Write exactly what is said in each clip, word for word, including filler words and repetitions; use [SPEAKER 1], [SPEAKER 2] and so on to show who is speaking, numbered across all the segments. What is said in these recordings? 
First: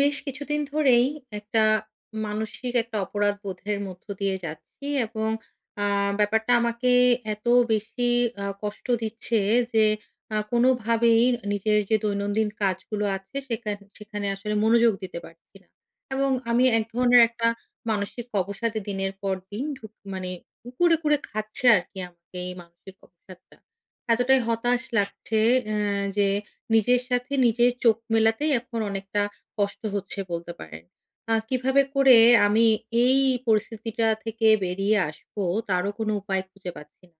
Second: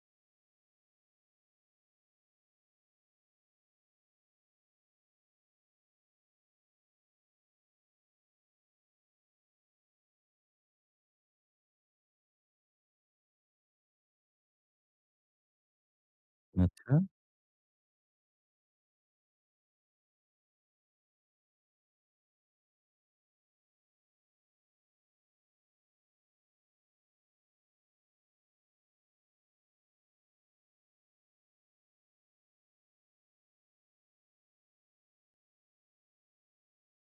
[SPEAKER 1] বেশ কিছুদিন ধরেই একটা মানসিক একটা অপরাধ বোধের মধ্য দিয়ে যাচ্ছি এবং আ ব্যাপারটা আমাকে এত বেশি আ কষ্ট দিচ্ছে যে আ কোনোভাবেই নিজের যে দৈনন্দিন কাজগুলো আছে সেখান সেখানে আসলে মনোযোগ দিতে পারছি না। এবং আমি এক
[SPEAKER 2] আচ্ছা,
[SPEAKER 1] ধরনের একটা মানসিক অবসাদে দিনের পর দিন ঢুক মানে কুরে, কুরে খাচ্ছে আরকি আমাকে এই মানসিক অবসাদটা। এতটাই হতাশ লাগছে অ্যা যে নিজের সাথে নিজের চোখ মেলাতেই এখন অনেকটা কষ্ট হচ্ছে বলতে পারেন। আ কিভাবে করে আমি এই পরিস্থিতিটা থেকে বেরিয়ে আসবো তারও কোনো উপায় খুঁজে পাচ্ছি না।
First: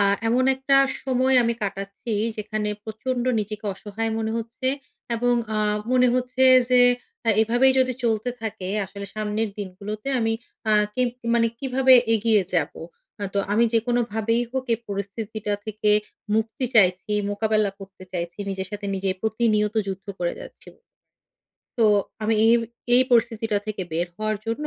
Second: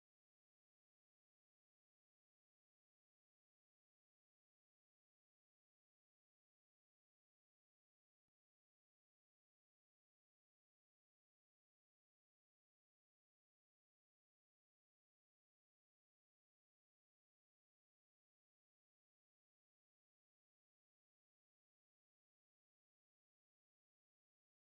[SPEAKER 1] আ এমন একটা সময় আমি কাটাচ্ছি যেখানে প্রচন্ড নিজেকে অসহায় মনে হচ্ছে এবং আ মনে হচ্ছে যে আ এভাবেই যদি চলতে থাকে আসলে সামনের দিনগুলোতে আমি আ কি মানে কিভাবে এগিয়ে যাবো? আ তো আমি যেকোনোভাবেই হোক এই পরিস্থিতিটা থেকে মুক্তি চাইছি, মোকাবেলা করতে চাইছি। নিজের সাথে নিজে প্রতিনিয়ত যুদ্ধ করে যাচ্ছি। তো আমি এই, এই পরিস্থিতিটা থেকে বের হওয়ার জন্য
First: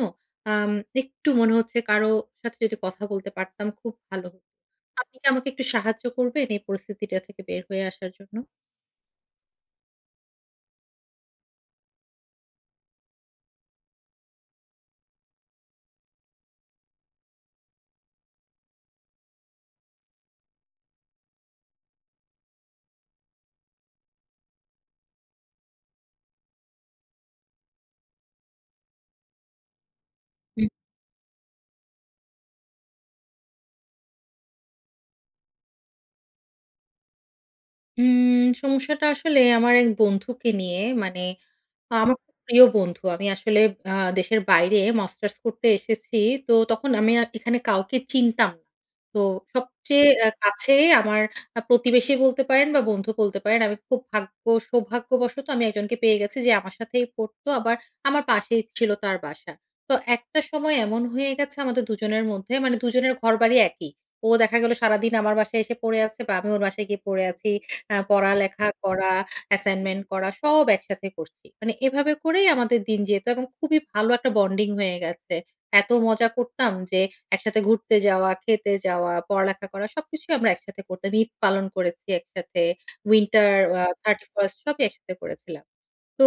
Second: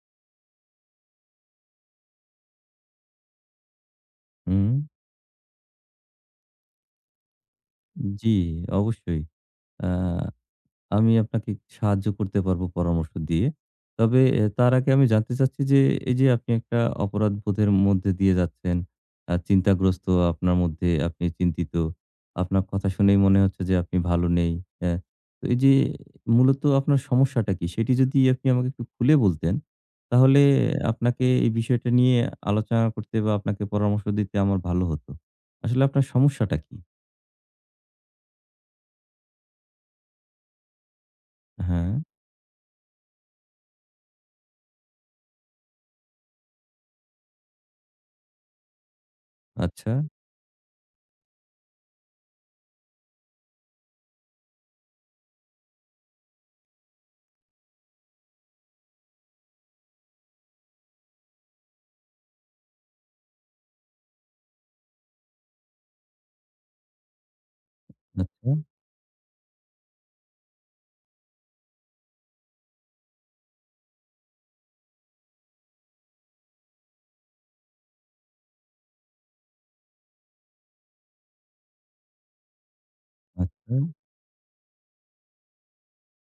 [SPEAKER 1] আম একটু মনে হচ্ছে কারো সাথে যদি কথা বলতে পারতাম খুব ভালো হতো।
[SPEAKER 2] হুম।
[SPEAKER 1] আপনি কি আমাকে একটু সাহায্য করবেন এই পরিস্থিতিটা থেকে বের হয়ে আসার
[SPEAKER 2] জি,
[SPEAKER 1] জন্য?
[SPEAKER 2] অবশ্যই। আ আমি আপনাকে সাহায্য করতে পারবো পরামর্শ দিয়ে। তবে এ তার আগে আমি জানতে চাচ্ছি যে, এই যে আপনি একটা অপরাধবোধের মধ্যে দিয়ে যাচ্ছেন, আ চিন্তাগ্রস্ত আপনার মধ্যে, আপনি চিন্তিত। আপনার কথা শুনেই মনে হচ্ছে যে আপনি ভালো নেই। হ্যাঁ? তো এই যে মূলত আপনার সমস্যাটা কি? সেটি যদি আপনি আমাকে একটু খুলে বলতেন, তাহলে আপনাকে এই বিষয়টা নিয়ে আলোচনা করতে বা আপনাকে পরামর্শ দিতে আমার ভালো হতো। আসলে আপনার সমস্যাটা কি?
[SPEAKER 1] উম সমস্যাটা আসলে আমার এক বন্ধুকে নিয়ে। মানে
[SPEAKER 2] হ্যাঁ,
[SPEAKER 1] আমার খুব প্রিয় বন্ধু। আমি আসলে আ দেশের বাইরে মাস্টার্স করতে এসেছি। তো তখন আমি আ এখানে কাউকে চিনতাম না। তো
[SPEAKER 2] আচ্ছা,
[SPEAKER 1] সবচেয়ে আ কাছে আমার আ প্রতিবেশী বলতে পারেন বা বন্ধু বলতে পারেন। আমি খুব ভাগ্য সৌভাগ্যবশত আমি একজনকে পেয়ে গেছি যে আমার সাথেই পড়তো। আবার আমার পাশেই ছিল তার বাসা। তো একটা সময় এমন হয়ে গেছে আমাদের দুজনের মধ্যে মানে দুজনের ঘরবাড়ি একই। ও দেখা গেল সারাদিন আমার বাসায় এসে পড়ে আছে বা আমি ওর বাসায় গিয়ে পড়ে আছি। আ
[SPEAKER 2] আচ্ছা,
[SPEAKER 1] পড়ালেখা করা, অ্যাসাইনমেন্ট করা সব একসাথে করছি। মানে এভাবে করেই আমাদের দিন যেত এবং খুবই ভালো একটা বন্ডিং হয়ে গেছে। এত মজা করতাম যে একসাথে ঘুরতে যাওয়া, খেতে যাওয়া, পড়ালেখা করা সবকিছুই আমরা একসাথে করতাম। ঈদ পালন করেছি একসাথে। উইন্টার
[SPEAKER 2] আচ্ছা।
[SPEAKER 1] আ থার্টি ফার্স্ট সবই একসাথে করেছিলাম। তো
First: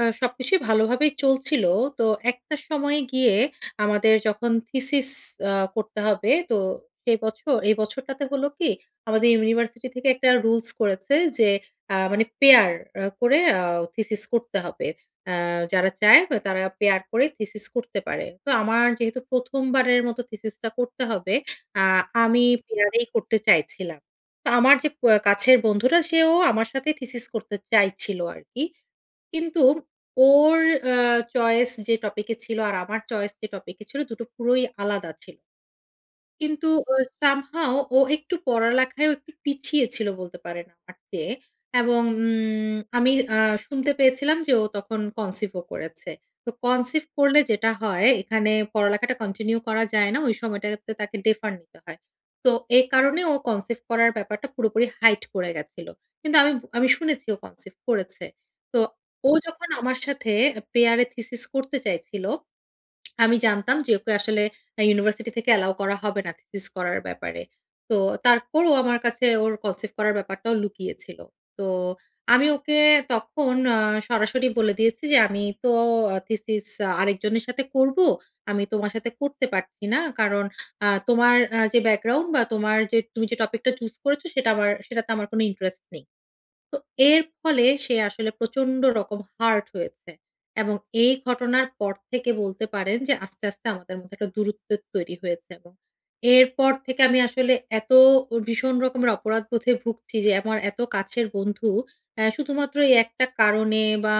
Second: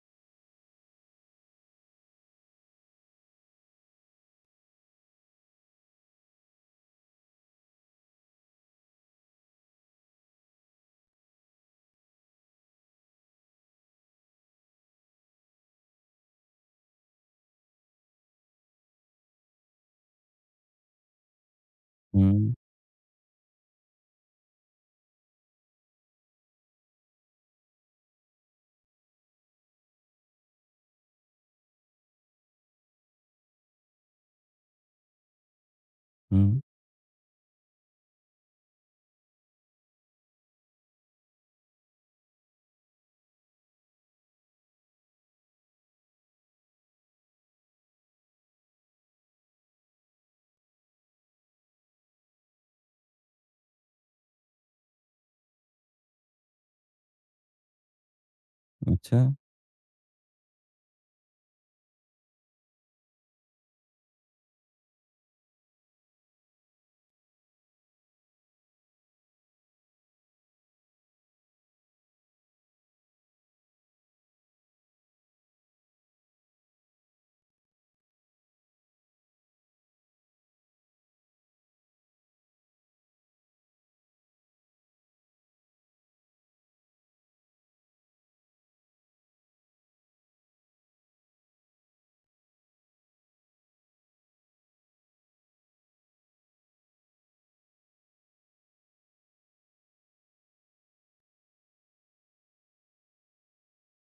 [SPEAKER 1] আ সবকিছুই ভালোভাবেই চলছিল। তো একটা সময়ে গিয়ে আমাদের যখন থিসিস আ করতে হবে, তো সেই বছর এই বছরটাতে হলো কি আমাদের ইউনিভার্সিটি থেকে একটা রুলস করেছে যে আ মানে পেয়ার আ করে আ থিসিস করতে হবে। আ যারা চায় বা তারা পেয়ার করে থিসিস করতে পারে। তো আমার যেহেতু প্রথম বারের মতো থিসিসটা করতে হবে, আ
[SPEAKER 2] হুম,
[SPEAKER 1] আমি পেয়ারেই করতে চাইছিলাম। তো আমার যে প কাছের বন্ধুটা সেও আমার সাথেই থিসিস করতে চাইছিল আরকি। কিন্তু ওর আ চয়েস যে টপিকে ছিল আর আমার চয়েস যে টপিকে ছিল দুটো পুরোই আলাদা ছিল।
[SPEAKER 2] হুম,
[SPEAKER 1] কিন্তু অ somehow ও একটু পড়ালেখায়ও একটু পিছিয়ে ছিল বলতে পারেন আমার চেয়ে। এবং উম আমি আ শুনতে পেয়েছিলাম যে ও তখন কনসিভ ও করেছে। তো কনসিভ করলে যেটা হয় এখানে পড়ালেখাটা কন্টিনিউ করা যায় না। ওই সময়টাতে তাকে ডেফার নিতে হয়। তো এ কারণে ও কনসিভ করার ব্যাপারটা পুরোপুরি হাইড করে গেছিল। কিন্তু আমি আমি শুনেছি ও কনসিভ করেছে। তো
[SPEAKER 2] আচ্ছা,
[SPEAKER 1] ও যখন আমার সাথে পেয়ার এ থিসিস করতে চাইছিল আমি জানতাম যে ওকে আসলে আ ইউনিভার্সিটি থেকে অ্যালাও করা হবে না থিসিস করার ব্যাপারে। তো তারপর ও আমার কাছে ওর কনসেপ্ট করার ব্যাপারটাও লুকিয়ে ছিল। তো আমি ওকে তখন আ সরাসরি বলে দিয়েছি যে, "আমি তো আ থিসিস আরেকজনের সাথে করব। আমি তোমার সাথে করতে পারছি না। কারণ আ তোমার আ যে ব্যাকগ্রাউন্ড বা তোমার যে তুমি যে টপিকটা চুজ করেছো সেটা আমার সেটাতে আমার কোনো ইন্টারেস্ট নেই।" তো এর ফলে সে আসলে প্রচন্ড রকম হার্ট হয়েছে এবং এই ঘটনার পর থেকে বলতে পারেন যে আস্তে, আস্তে আমাদের মধ্যে একটা দূরত্ব তৈরি হয়েছে এবং এরপর থেকে আমি আসলে এত ভীষণ রকমের অপরাধবোধে ভুগছি যে আমার এত কাছের বন্ধু অ্যা শুধুমাত্র এই একটা কারণে বা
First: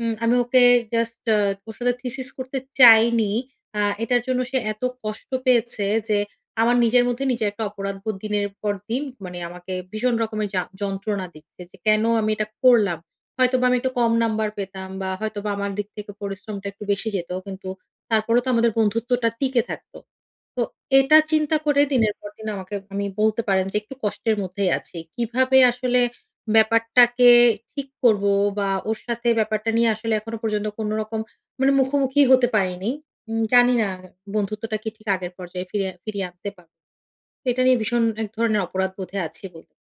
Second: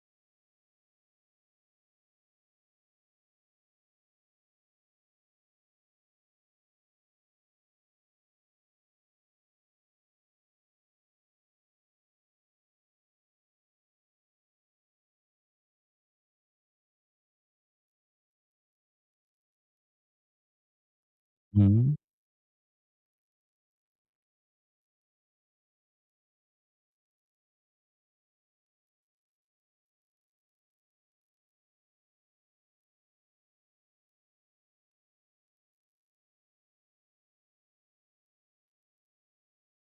[SPEAKER 1] উম আমি ওকে জাস্ট আ ওর সাথে থিসিস করতে চাইনি। আ এটার জন্য সে এত কষ্ট পেয়েছে যে আমার নিজের মধ্যে নিজের একটা অপরাধবোধ দিনের পর দিন মানে আমাকে ভীষণ রকমের যা যন্ত্রণা দিচ্ছে যে কেন আমি এটা করলাম। হয়তোবা আমি একটু কম নাম্বার পেতাম বা হয়তোবা আমার দিক থেকে পরিশ্রমটা একটু বেশি যেত। কিন্তু তারপরেও তো আমাদের বন্ধুত্বটা টিকে থাকতো। তো এটা চিন্তা
[SPEAKER 2] হুম।
[SPEAKER 1] করে দিনের পর দিন আমাকে আমি বলতে পারেন যে একটু কষ্টের মধ্যেই আছি। কিভাবে আসলে ব্যাপারটাকে ঠিক করব বা ওর সাথে ব্যাপারটা নিয়ে আসলে এখনো পর্যন্ত কোনো রকম মানে মুখোমুখি হতে পারিনি। উম জানি না বন্ধুত্বটা কি ঠিক আগের পর্যায়ে ফিরে ফিরিয়ে আনতে পারব। এটা নিয়ে ভীষণ এক ধরনের অপরাধবোধে আছি বলতে।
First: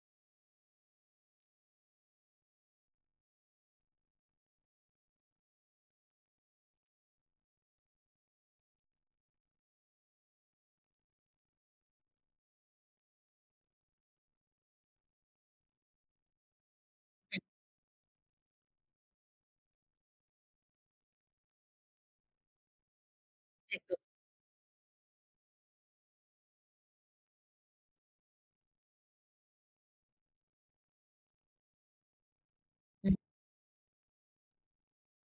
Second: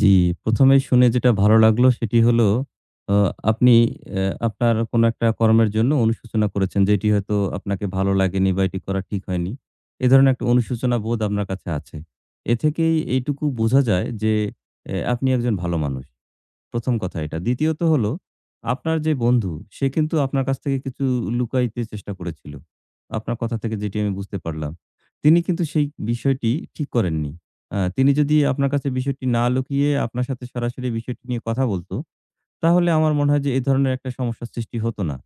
[SPEAKER 2] জি, প্রথম এই শুনে যেটা ভালো লাগলো সেটি হলো আ আপনি অ্যা আপনার কোনো একটা কর্মের জন্য অনুশোচনা করেছেন যেটি হয়তো আপনাকে ভালো লাগেনি বা এটি করা ঠিক হয়নি। এ ধরনের একটা অনুশোচনা বোধ আপনার কাছে আছে। এ থেকেই এইটুকু বোঝা যায় যে অ্যা আপনি একজন ভালো মানুষ। প্রথম কথা এটা। দ্বিতীয়ত হলো, আপনার যে বন্ধু, সে কিন্তু আপনার কাছ থেকে কিছু লুকাইতে চেষ্টা করেছিল। আপনার কথা থেকে যেটি
[SPEAKER 1] একদম,
[SPEAKER 2] আমি বুঝতে পারলাম। তিনি কিন্তু সেই বিষয়টি ঠিক করেননি। আ তিনি যদি আপনার কাছে বিষয়টি না লুকিয়ে আপনার সাথে সরাসরি বিষয়টি নিয়ে কথা বলত, তাহলে আমার
[SPEAKER 1] হুম,
[SPEAKER 2] মনে হয় যে এ ধরনের একটা সমস্যার সৃষ্টি হতো না।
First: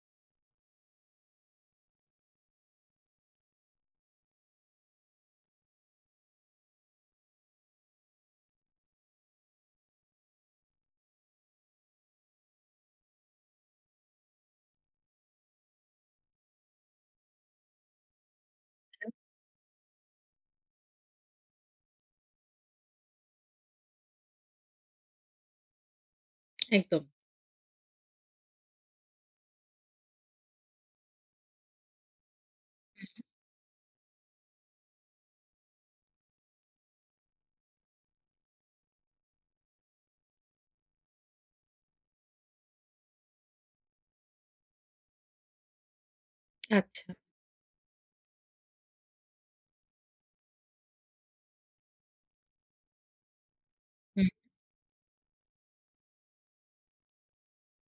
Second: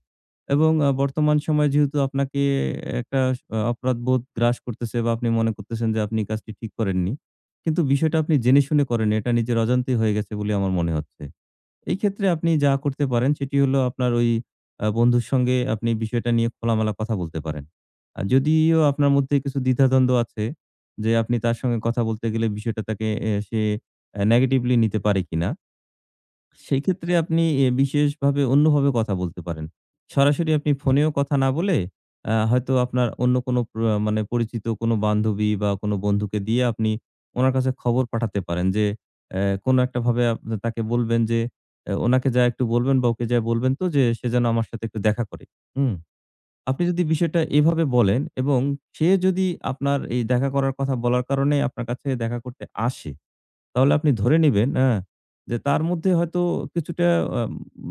[SPEAKER 2] এবং আ বর্তমান সময়ে যেহেতু আপনাকে একটা স অপরাধবোধ গ্রাস করতেছে বা আপনি মনে করতেছেন যে আপনি কাজটি ঠিক করেননি। কিন্তু বিষয়টা আপনি জেনে শুনে করেননি। এটা নিজের অজান্তেই হয়ে গেছে বলে আমার মনে হচ্ছে। এই ক্ষেত্রে আপনি যা করতে পারেন সেটি হলো আপনার ওই আ বন্ধুর সঙ্গে আপনি বিষয়টা নিয়ে খোলামেলা কথা বলতে পারেন। আর যদিও আপনার মধ্যে কিছু দ্বিধাদ্বন্দ্ব আছে যে আপনি তার সঙ্গে কথা বলতে গেলে বিষয়টা তাকে এ সে আ নেগেটিভলি নিতে পারে কিনা? সেই
[SPEAKER 1] একদম।
[SPEAKER 2] ক্ষেত্রে আপনি এ বিশেষভাবে অন্যভাবে কথা বলতে পারেন। সরাসরি আপনি ফোনেও কথা না বলে আ হয়তো আপনার অন্য কোনো প্র মানে পরিচিত কোনো বান্ধবী বা কোনো বন্ধুকে দিয়ে আপনি উনার কাছে খবর পাঠাতে পারেন যে, অ্যা কোনো একটা ভাবে আপ তাকে বলবেন যে, অ্যা উনাকে যায়া একটু বলবেন বা ওকে যায়া বলবেন তো যে, "সে যেন আমার সাথে একটু দেখা করে।" হুম। আপনি যদি
[SPEAKER 1] আচ্ছা,
[SPEAKER 2] বিষয়টা এভাবে বলেন এবং সে যদি আপনার এই দেখা করার কথা বলার কারণে আপনার কাছে দেখা করতে আসে তাহলে আপনি
[SPEAKER 1] হুম।
[SPEAKER 2] ধরে নিবেন হ্যাঁ, যে তার মধ্যে হয়তো কিছুটা আম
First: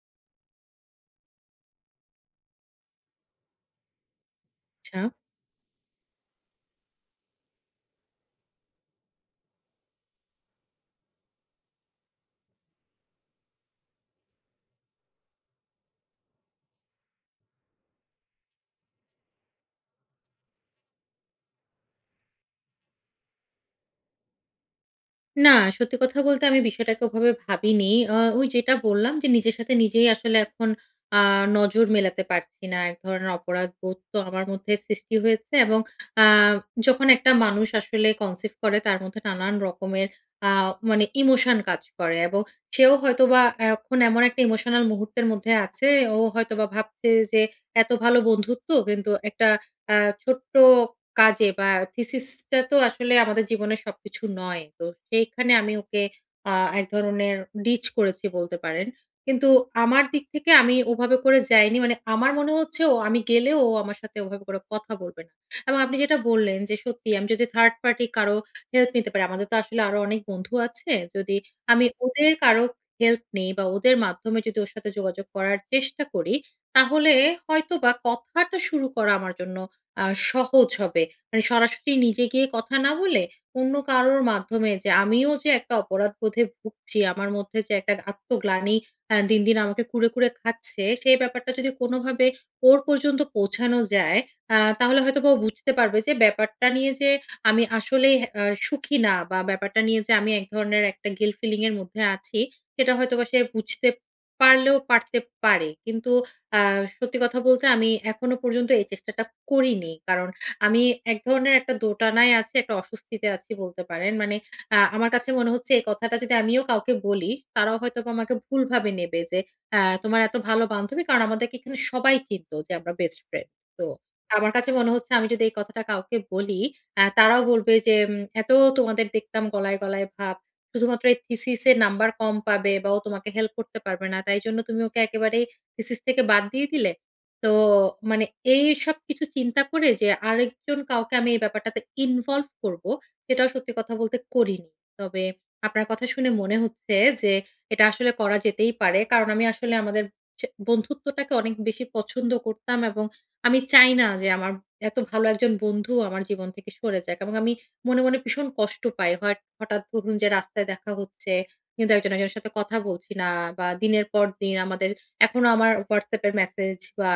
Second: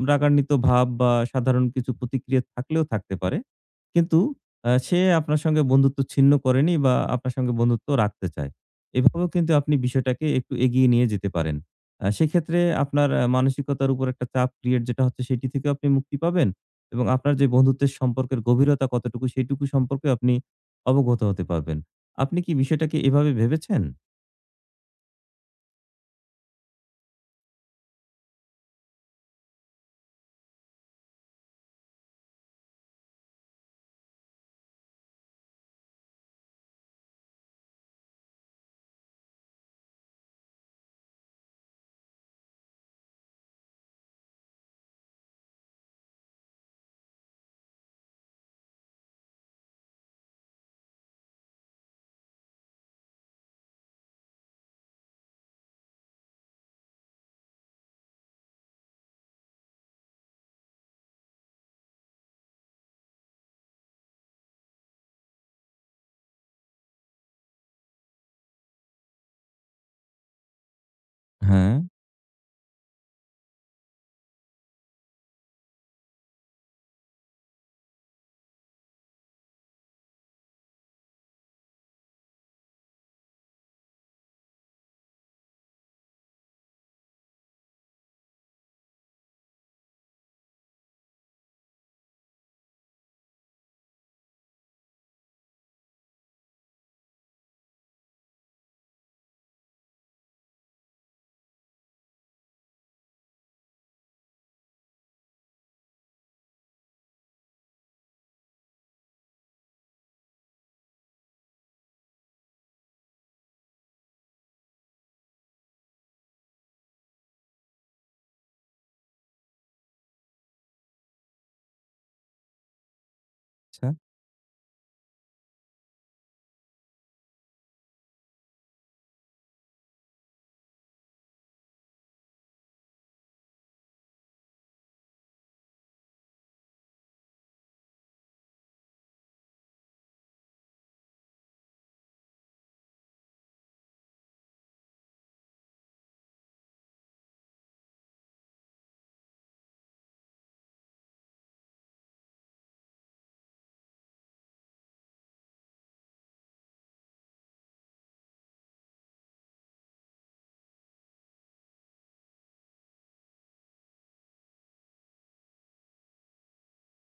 [SPEAKER 2] রাগান্বিত ভাব বা সাধারণ কিছু প্রতিক্রিয়া থাকলেও থাকতে পারে। কিন্তু আ
[SPEAKER 1] আচ্ছা।
[SPEAKER 2] সে আপনার সঙ্গে বন্ধুত্ব ছিন্ন করেনি বা আপনার সঙ্গে বন্ধুত্ব রাখতে চায়। এভাবেও কিন্তু আপনি বিষয়টাকে একটু এগিয়ে নিয়ে যেতে পারেন। আ সেক্ষেত্রে আপনার আ মানসিকতার উপর একটা চাপ ক্রিয়েট যেটা হচ্ছে সেটি থেকেও আপনি মুক্তি পাবেন এবং আপনার যে বন্ধুত্বের সম্পর্কের গভীরতা কতটুকু সেটুকু সম্পর্কে আপনি অবগত হতে পারবেন। আপনি কি বিষয়টাকে এভাবে ভেবেছেন?
[SPEAKER 1] না, সত্যি কথা বলতে আমি বিষয়টাকে ওভাবে ভাবিনি। আ ওই যেটা বললাম যে নিজের সাথে নিজেই আসলে এখন আ নজর মেলাতে পারছি না। এক ধরনের অপরাধবোধ তো আমার মধ্যে সৃষ্টি হয়েছে এবং আ যখন একটা মানুষ আসলে কনসিভ করে তার মধ্যে নানান রকমের আ মানে ইমোশন কাজ করে এবং সেও হয়তোবা এখন এমন একটা ইমোশনাল মুহূর্তের মধ্যে আছে। ও হয়তোবা ভাবছে যে এত ভালো বন্ধুত্ব কিন্তু একটা আ ছোট্ট কাজে বা থিসিসটা তো আসলে আমাদের জীবনের সবকিছু নয়। তো সেইখানে আমি ওকে আ এক ধরনের ডিচ করেছি বলতে পারেন। কিন্তু আমার দিক থেকে আমি ওভাবে করে যাইনি। মানে আমার মনে হচ্ছে ও আমি গেলেও ও আমার সাথে ওভাবে করে কথা বলবে না। এবং আপনি যেটা বললেন যে সত্যি আমি যদি থার্ড পার্টি কারো হেল্প নিতে পারি, আমাদের তো আসলে আরো অনেক বন্ধু আছে। যদি
[SPEAKER 2] হ্যাঁ,
[SPEAKER 1] আমি ওদের কারো হেল্প নেই বা ওদের মাধ্যমে যদি ওর সাথে যোগাযোগ করার চেষ্টা করি, তাহলে হয়তোবা কথাটা শুরু করা আমার জন্য আ সহজ হবে। মানে সরাসরি নিজে গিয়ে কথা না বলে অন্য কারোর মাধ্যমে যে আমিও যে একটা অপরাধবোধে ভুগছি, আমার মধ্যে যে একটা আত্মগ্লানি আ দিন, দিন আমাকে কুরে, কুরে খাচ্ছে, সেই ব্যাপারটা যদি কোনোভাবে ওর পর্যন্ত পৌঁছানো যায়, আ তাহলে হয়তোবা ও বুঝতে পারবে যে ব্যাপারটা নিয়ে যে আমি আসলেই আ সুখী না বা ব্যাপারটা নিয়ে যে আমি এক ধরনের একটা guilt feeling এর মধ্যে আছি, সেটা হয়তোবা সে বুঝতে পারলেও পারতে পারে। কিন্তু আ সত্যি কথা বলতে আমি এখনো পর্যন্ত এই চেষ্টাটা করিনি। কারণ আমি এক ধরনের একটা দোটানায় আছি, একটা অস্বস্তিতে আছি বলতে পারেন। মানে আ আমার কাছে মনে হচ্ছে এই কথাটা যদি আমিও কাউকে বলি, তারাও হয়তোবা আমাকে ভুলভাবে নেবে যে, "আ তোমার এত ভালো বান্ধবী" কারণ আমাদেরকে এখানে সবাই চিনত যে আমরা বেস্ট ফ্রেন্ড। তো
[SPEAKER 2] আচ্ছা
[SPEAKER 1] আমার কাছে মনে হচ্ছে আমি যদি এই কথাটা কাউকে বলি, আ তারাও বলবে যে, উম "এত তোমাদের দেখতাম গলায়, গলায় ভাব। শুধুমাত্র এই থিসিস এ নাম্বার কম পাবে বা ও তোমাকে হেল্প করতে পারবে না। তাই জন্য তুমি ওকে একেবারেই থিসিস থেকে বাদ দিয়ে দিলে?" তো মানে এইসব কিছু চিন্তা করে যে আরেকজন কাউকে আমি এই ব্যাপারটাতে ইনভলভ করব, সেটাও সত্যি কথা বলতে করিনি। তবে আপনার কথা শুনে মনে হচ্ছে যে এটা আসলে করা যেতেই পারে। কারণ আমি আসলে আমাদের চে বন্ধুত্বটাকে অনেক বেশি পছন্দ করতাম এবং আমি চাই না যে আমার এত ভালো একজন বন্ধু আমার জীবন থেকে সরে যাক এবং আমি মনে, মনে ভীষণ কষ্ট পাই। হট হঠাৎ ধরুন যে রাস্তায় দেখা হচ্ছে, কিন্তু একজন একজনের সাথে কথা বলছি না বা দিনের পর দিন আমাদের এখনো আমার WhatsApp এর মেসেজ বা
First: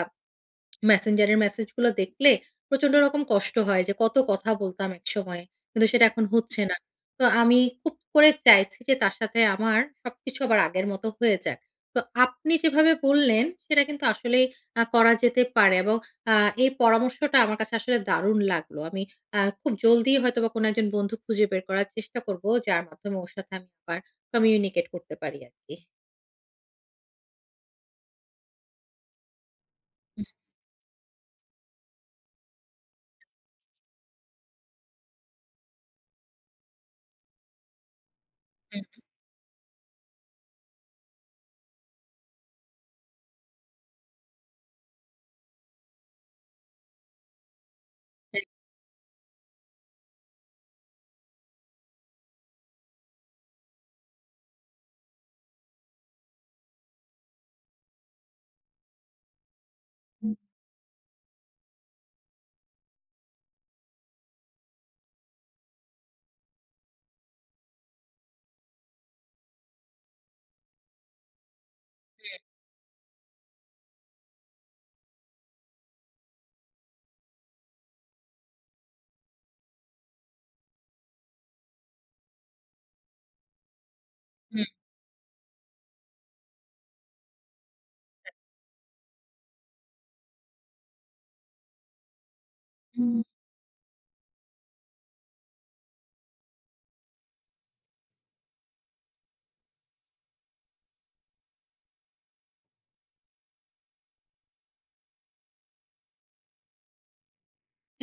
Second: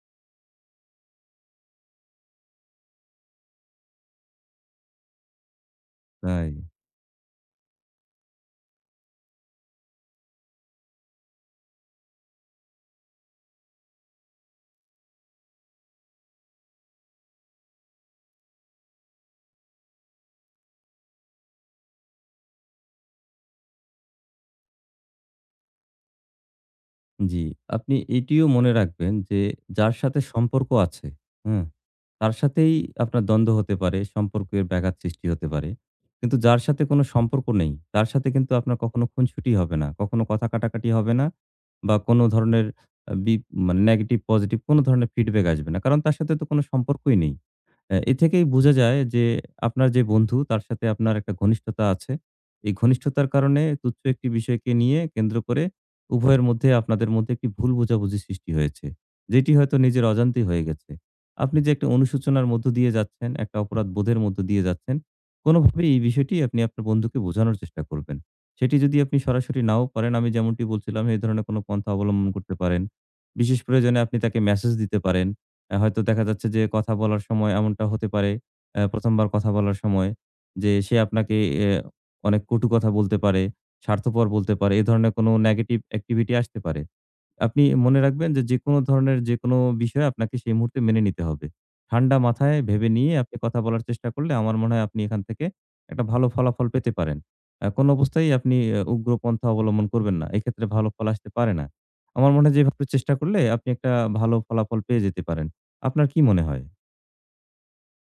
[SPEAKER 1] মেসেঞ্জারের মেসেজগুলো দেখলে প্রচন্ড রকম কষ্ট হয় যে কত কথা বলতাম একসময়ে। কিন্তু সেটা এখন
[SPEAKER 2] তাই।
[SPEAKER 1] হচ্ছে না। তো আমি খুব করে চাইছি যে তার সাথে আমার সবকিছু আবার আগের মতো হয়ে যাক। তো আপনি যেভাবে বললেন সেটা কিন্তু আসলেই আ করা যেতে পারে এবং আ এই পরামর্শটা আমার কাছে আসলে দারুণ লাগলো। আমি আ খুব জলদি হয়তোবা কোনো একজন বন্ধু খুঁজে বের করার চেষ্টা করব যার মাধ্যমে ওর সাথে আমি আবার কমিউনিকেট করতে পারি আরকি।
[SPEAKER 2] জি, আপনি এটিও মনে রাখবেন যে যার সাথে সম্পর্ক আছে, হ্যাঁ? তার সাথেই আপনার দ্বন্দ্ব হতে পারে, সম্পর্কের ব্যাঘাত সৃষ্টি হতে পারে। কিন্তু যার সাথে কোনো সম্পর্ক নেই, তার সাথে কিন্তু আপনার
[SPEAKER 1] হুম,
[SPEAKER 2] কখনো খুনসুটি হবে না, কখনো কথা কাটাকাটি হবে না বা কোনো ধরনের আ বি মানে নেগেটিভ, পজিটিভ কোনো ধরনের ফিডব্যাক আসবে না। কারণ তার সাথে তো কোনো সম্পর্কই নেই। অ্যা এ থেকেই বোঝা যায় যে আপনার যে বন্ধু তার সাথে আপনার একটা ঘনিষ্ঠতা আছে। এই ঘনিষ্ঠতার কারণে তুচ্ছ একটি বিষয়কে নিয়ে কেন্দ্র করে উভয়ের মধ্যে আপনাদের মধ্যে একটি ভুল বোঝাবুঝি সৃষ্টি হয়েছে। যেটি হয়তো নিজের
[SPEAKER 1] একদম।
[SPEAKER 2] অজান্তেই হয়ে গেছে। আপনি যে একটা অনুশোচনার মধ্য দিয়ে যাচ্ছেন, একটা অপরাধ বোধের মধ্য দিয়ে যাচ্ছেন, কোনোভাবেই এই বিষয়টি আপনি আপনার বন্ধুকে বোঝানোর চেষ্টা করবেন। সেটি যদি আপনি সরাসরি নাও পারেন, আমি যেমনটি বলছিলাম এই ধরনের কোনো পন্থা অবলম্বন করতে পারেন। বিশেষ প্রয়োজনে আপনি তাকে মেসেজ দিতে পারেন। আ হয়তো দেখা যাচ্ছে যে কথা বলার সময় এমনটা হতে পারে, আ ১ম বার কথা বলার সময় যে সে আপনাকে এ অনেক কটু কথা বলতে পারে, স্বার্থপর বলতে পারে। এ ধরনের কোনো নেগেটিভ অ্যাক্টিভিটি আসতে পারে। আপনি মনে রাখবেন যে, যেকোনো ধরনের যেকোনো বিষয় আপনাকে সেই মুহূর্তে মেনে নিতে হবে। ঠান্ডা মাথায় ভেবে নিয়ে
[SPEAKER 1] হুম।
[SPEAKER 2] আপনি কথা বলার চেষ্টা করলে আমার মনে হয় আপনি এখান থেকে একটা ভালো ফলাফল পেতে পারেন। আ কোনো অবস্থায় আপনি আ উগ্র পন্থা অবলম্বন করবেন না। এক্ষেত্রে ভালো ফল আসতে পারে না। আমার মনে হয় যে এভাবে চেষ্টা করলে আপনি একটা ভালো ফলাফল পেয়ে যেতে পারেন। আপনার কি মনে হয়?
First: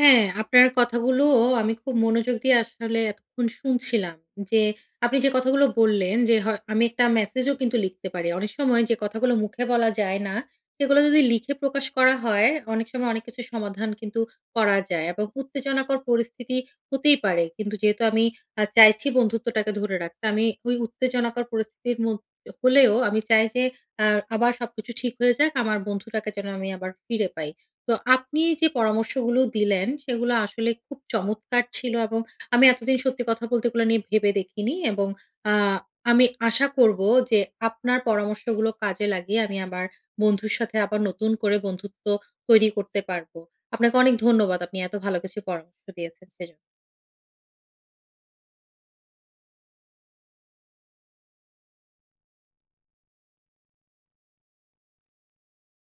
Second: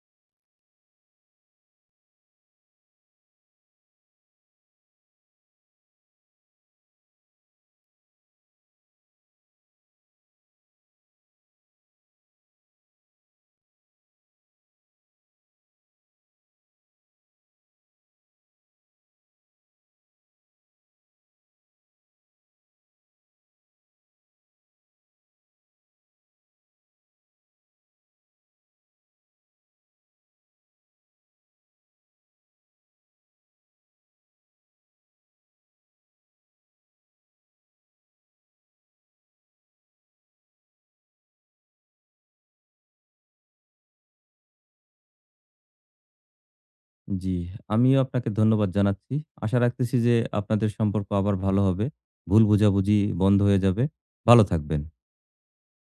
[SPEAKER 1] হ্যাঁ, আপনার কথাগুলোও আমি খুব মনোযোগ দিয়ে আসলে এতক্ষণ শুনছিলাম। যে আপনি যে কথাগুলো বললেন যে হয় আমি একটা মেসেজও কিন্তু লিখতে পারি। অনেক সময় যে কথাগুলো মুখে বলা যায় না, সেগুলো যদি লিখে প্রকাশ করা হয়, অনেক সময় অনেক কিছুর সমাধান কিন্তু করা যায় এবং উত্তেজনাকর পরিস্থিতি হতেই পারে। কিন্তু যেহেতু আমি আ চাইছি বন্ধুত্বটাকে ধরে রাখতে, আমি ওই উত্তেজনাকর পরিস্থিতির মধ্য হলেও আমি চাই যে আ আবার সবকিছু ঠিক হয়ে যাক। আমার বন্ধুটাকে যেন আমি আবার ফিরে পাই। তো আপনি যে পরামর্শগুলো দিলেন সেগুলো আসলে খুব চমৎকার ছিল এবং আমি এতদিন সত্যি কথা বলতে এগুলো নিয়ে ভেবে দেখিনি এবং আ আমি আশা করব যে আপনার পরামর্শগুলো কাজে লাগিয়ে আমি আমার বন্ধুর সাথে আবার নতুন করে বন্ধুত্ব তৈরি করতে পারব। আপনাকে অনেক ধন্যবাদ। আপনি এত ভালো কিছু পরামর্শ দিয়েছেন সেজন্য।
[SPEAKER 2] জি, আমিও আপনাকে ধন্যবাদ জানাচ্ছি। আশা রাখতেছি যে আপনাদের সম্পর্ক আবার ভালো হবে। ভুল বোঝাবুঝি বন্ধ হয়ে যাবে। ভালো থাকবেন।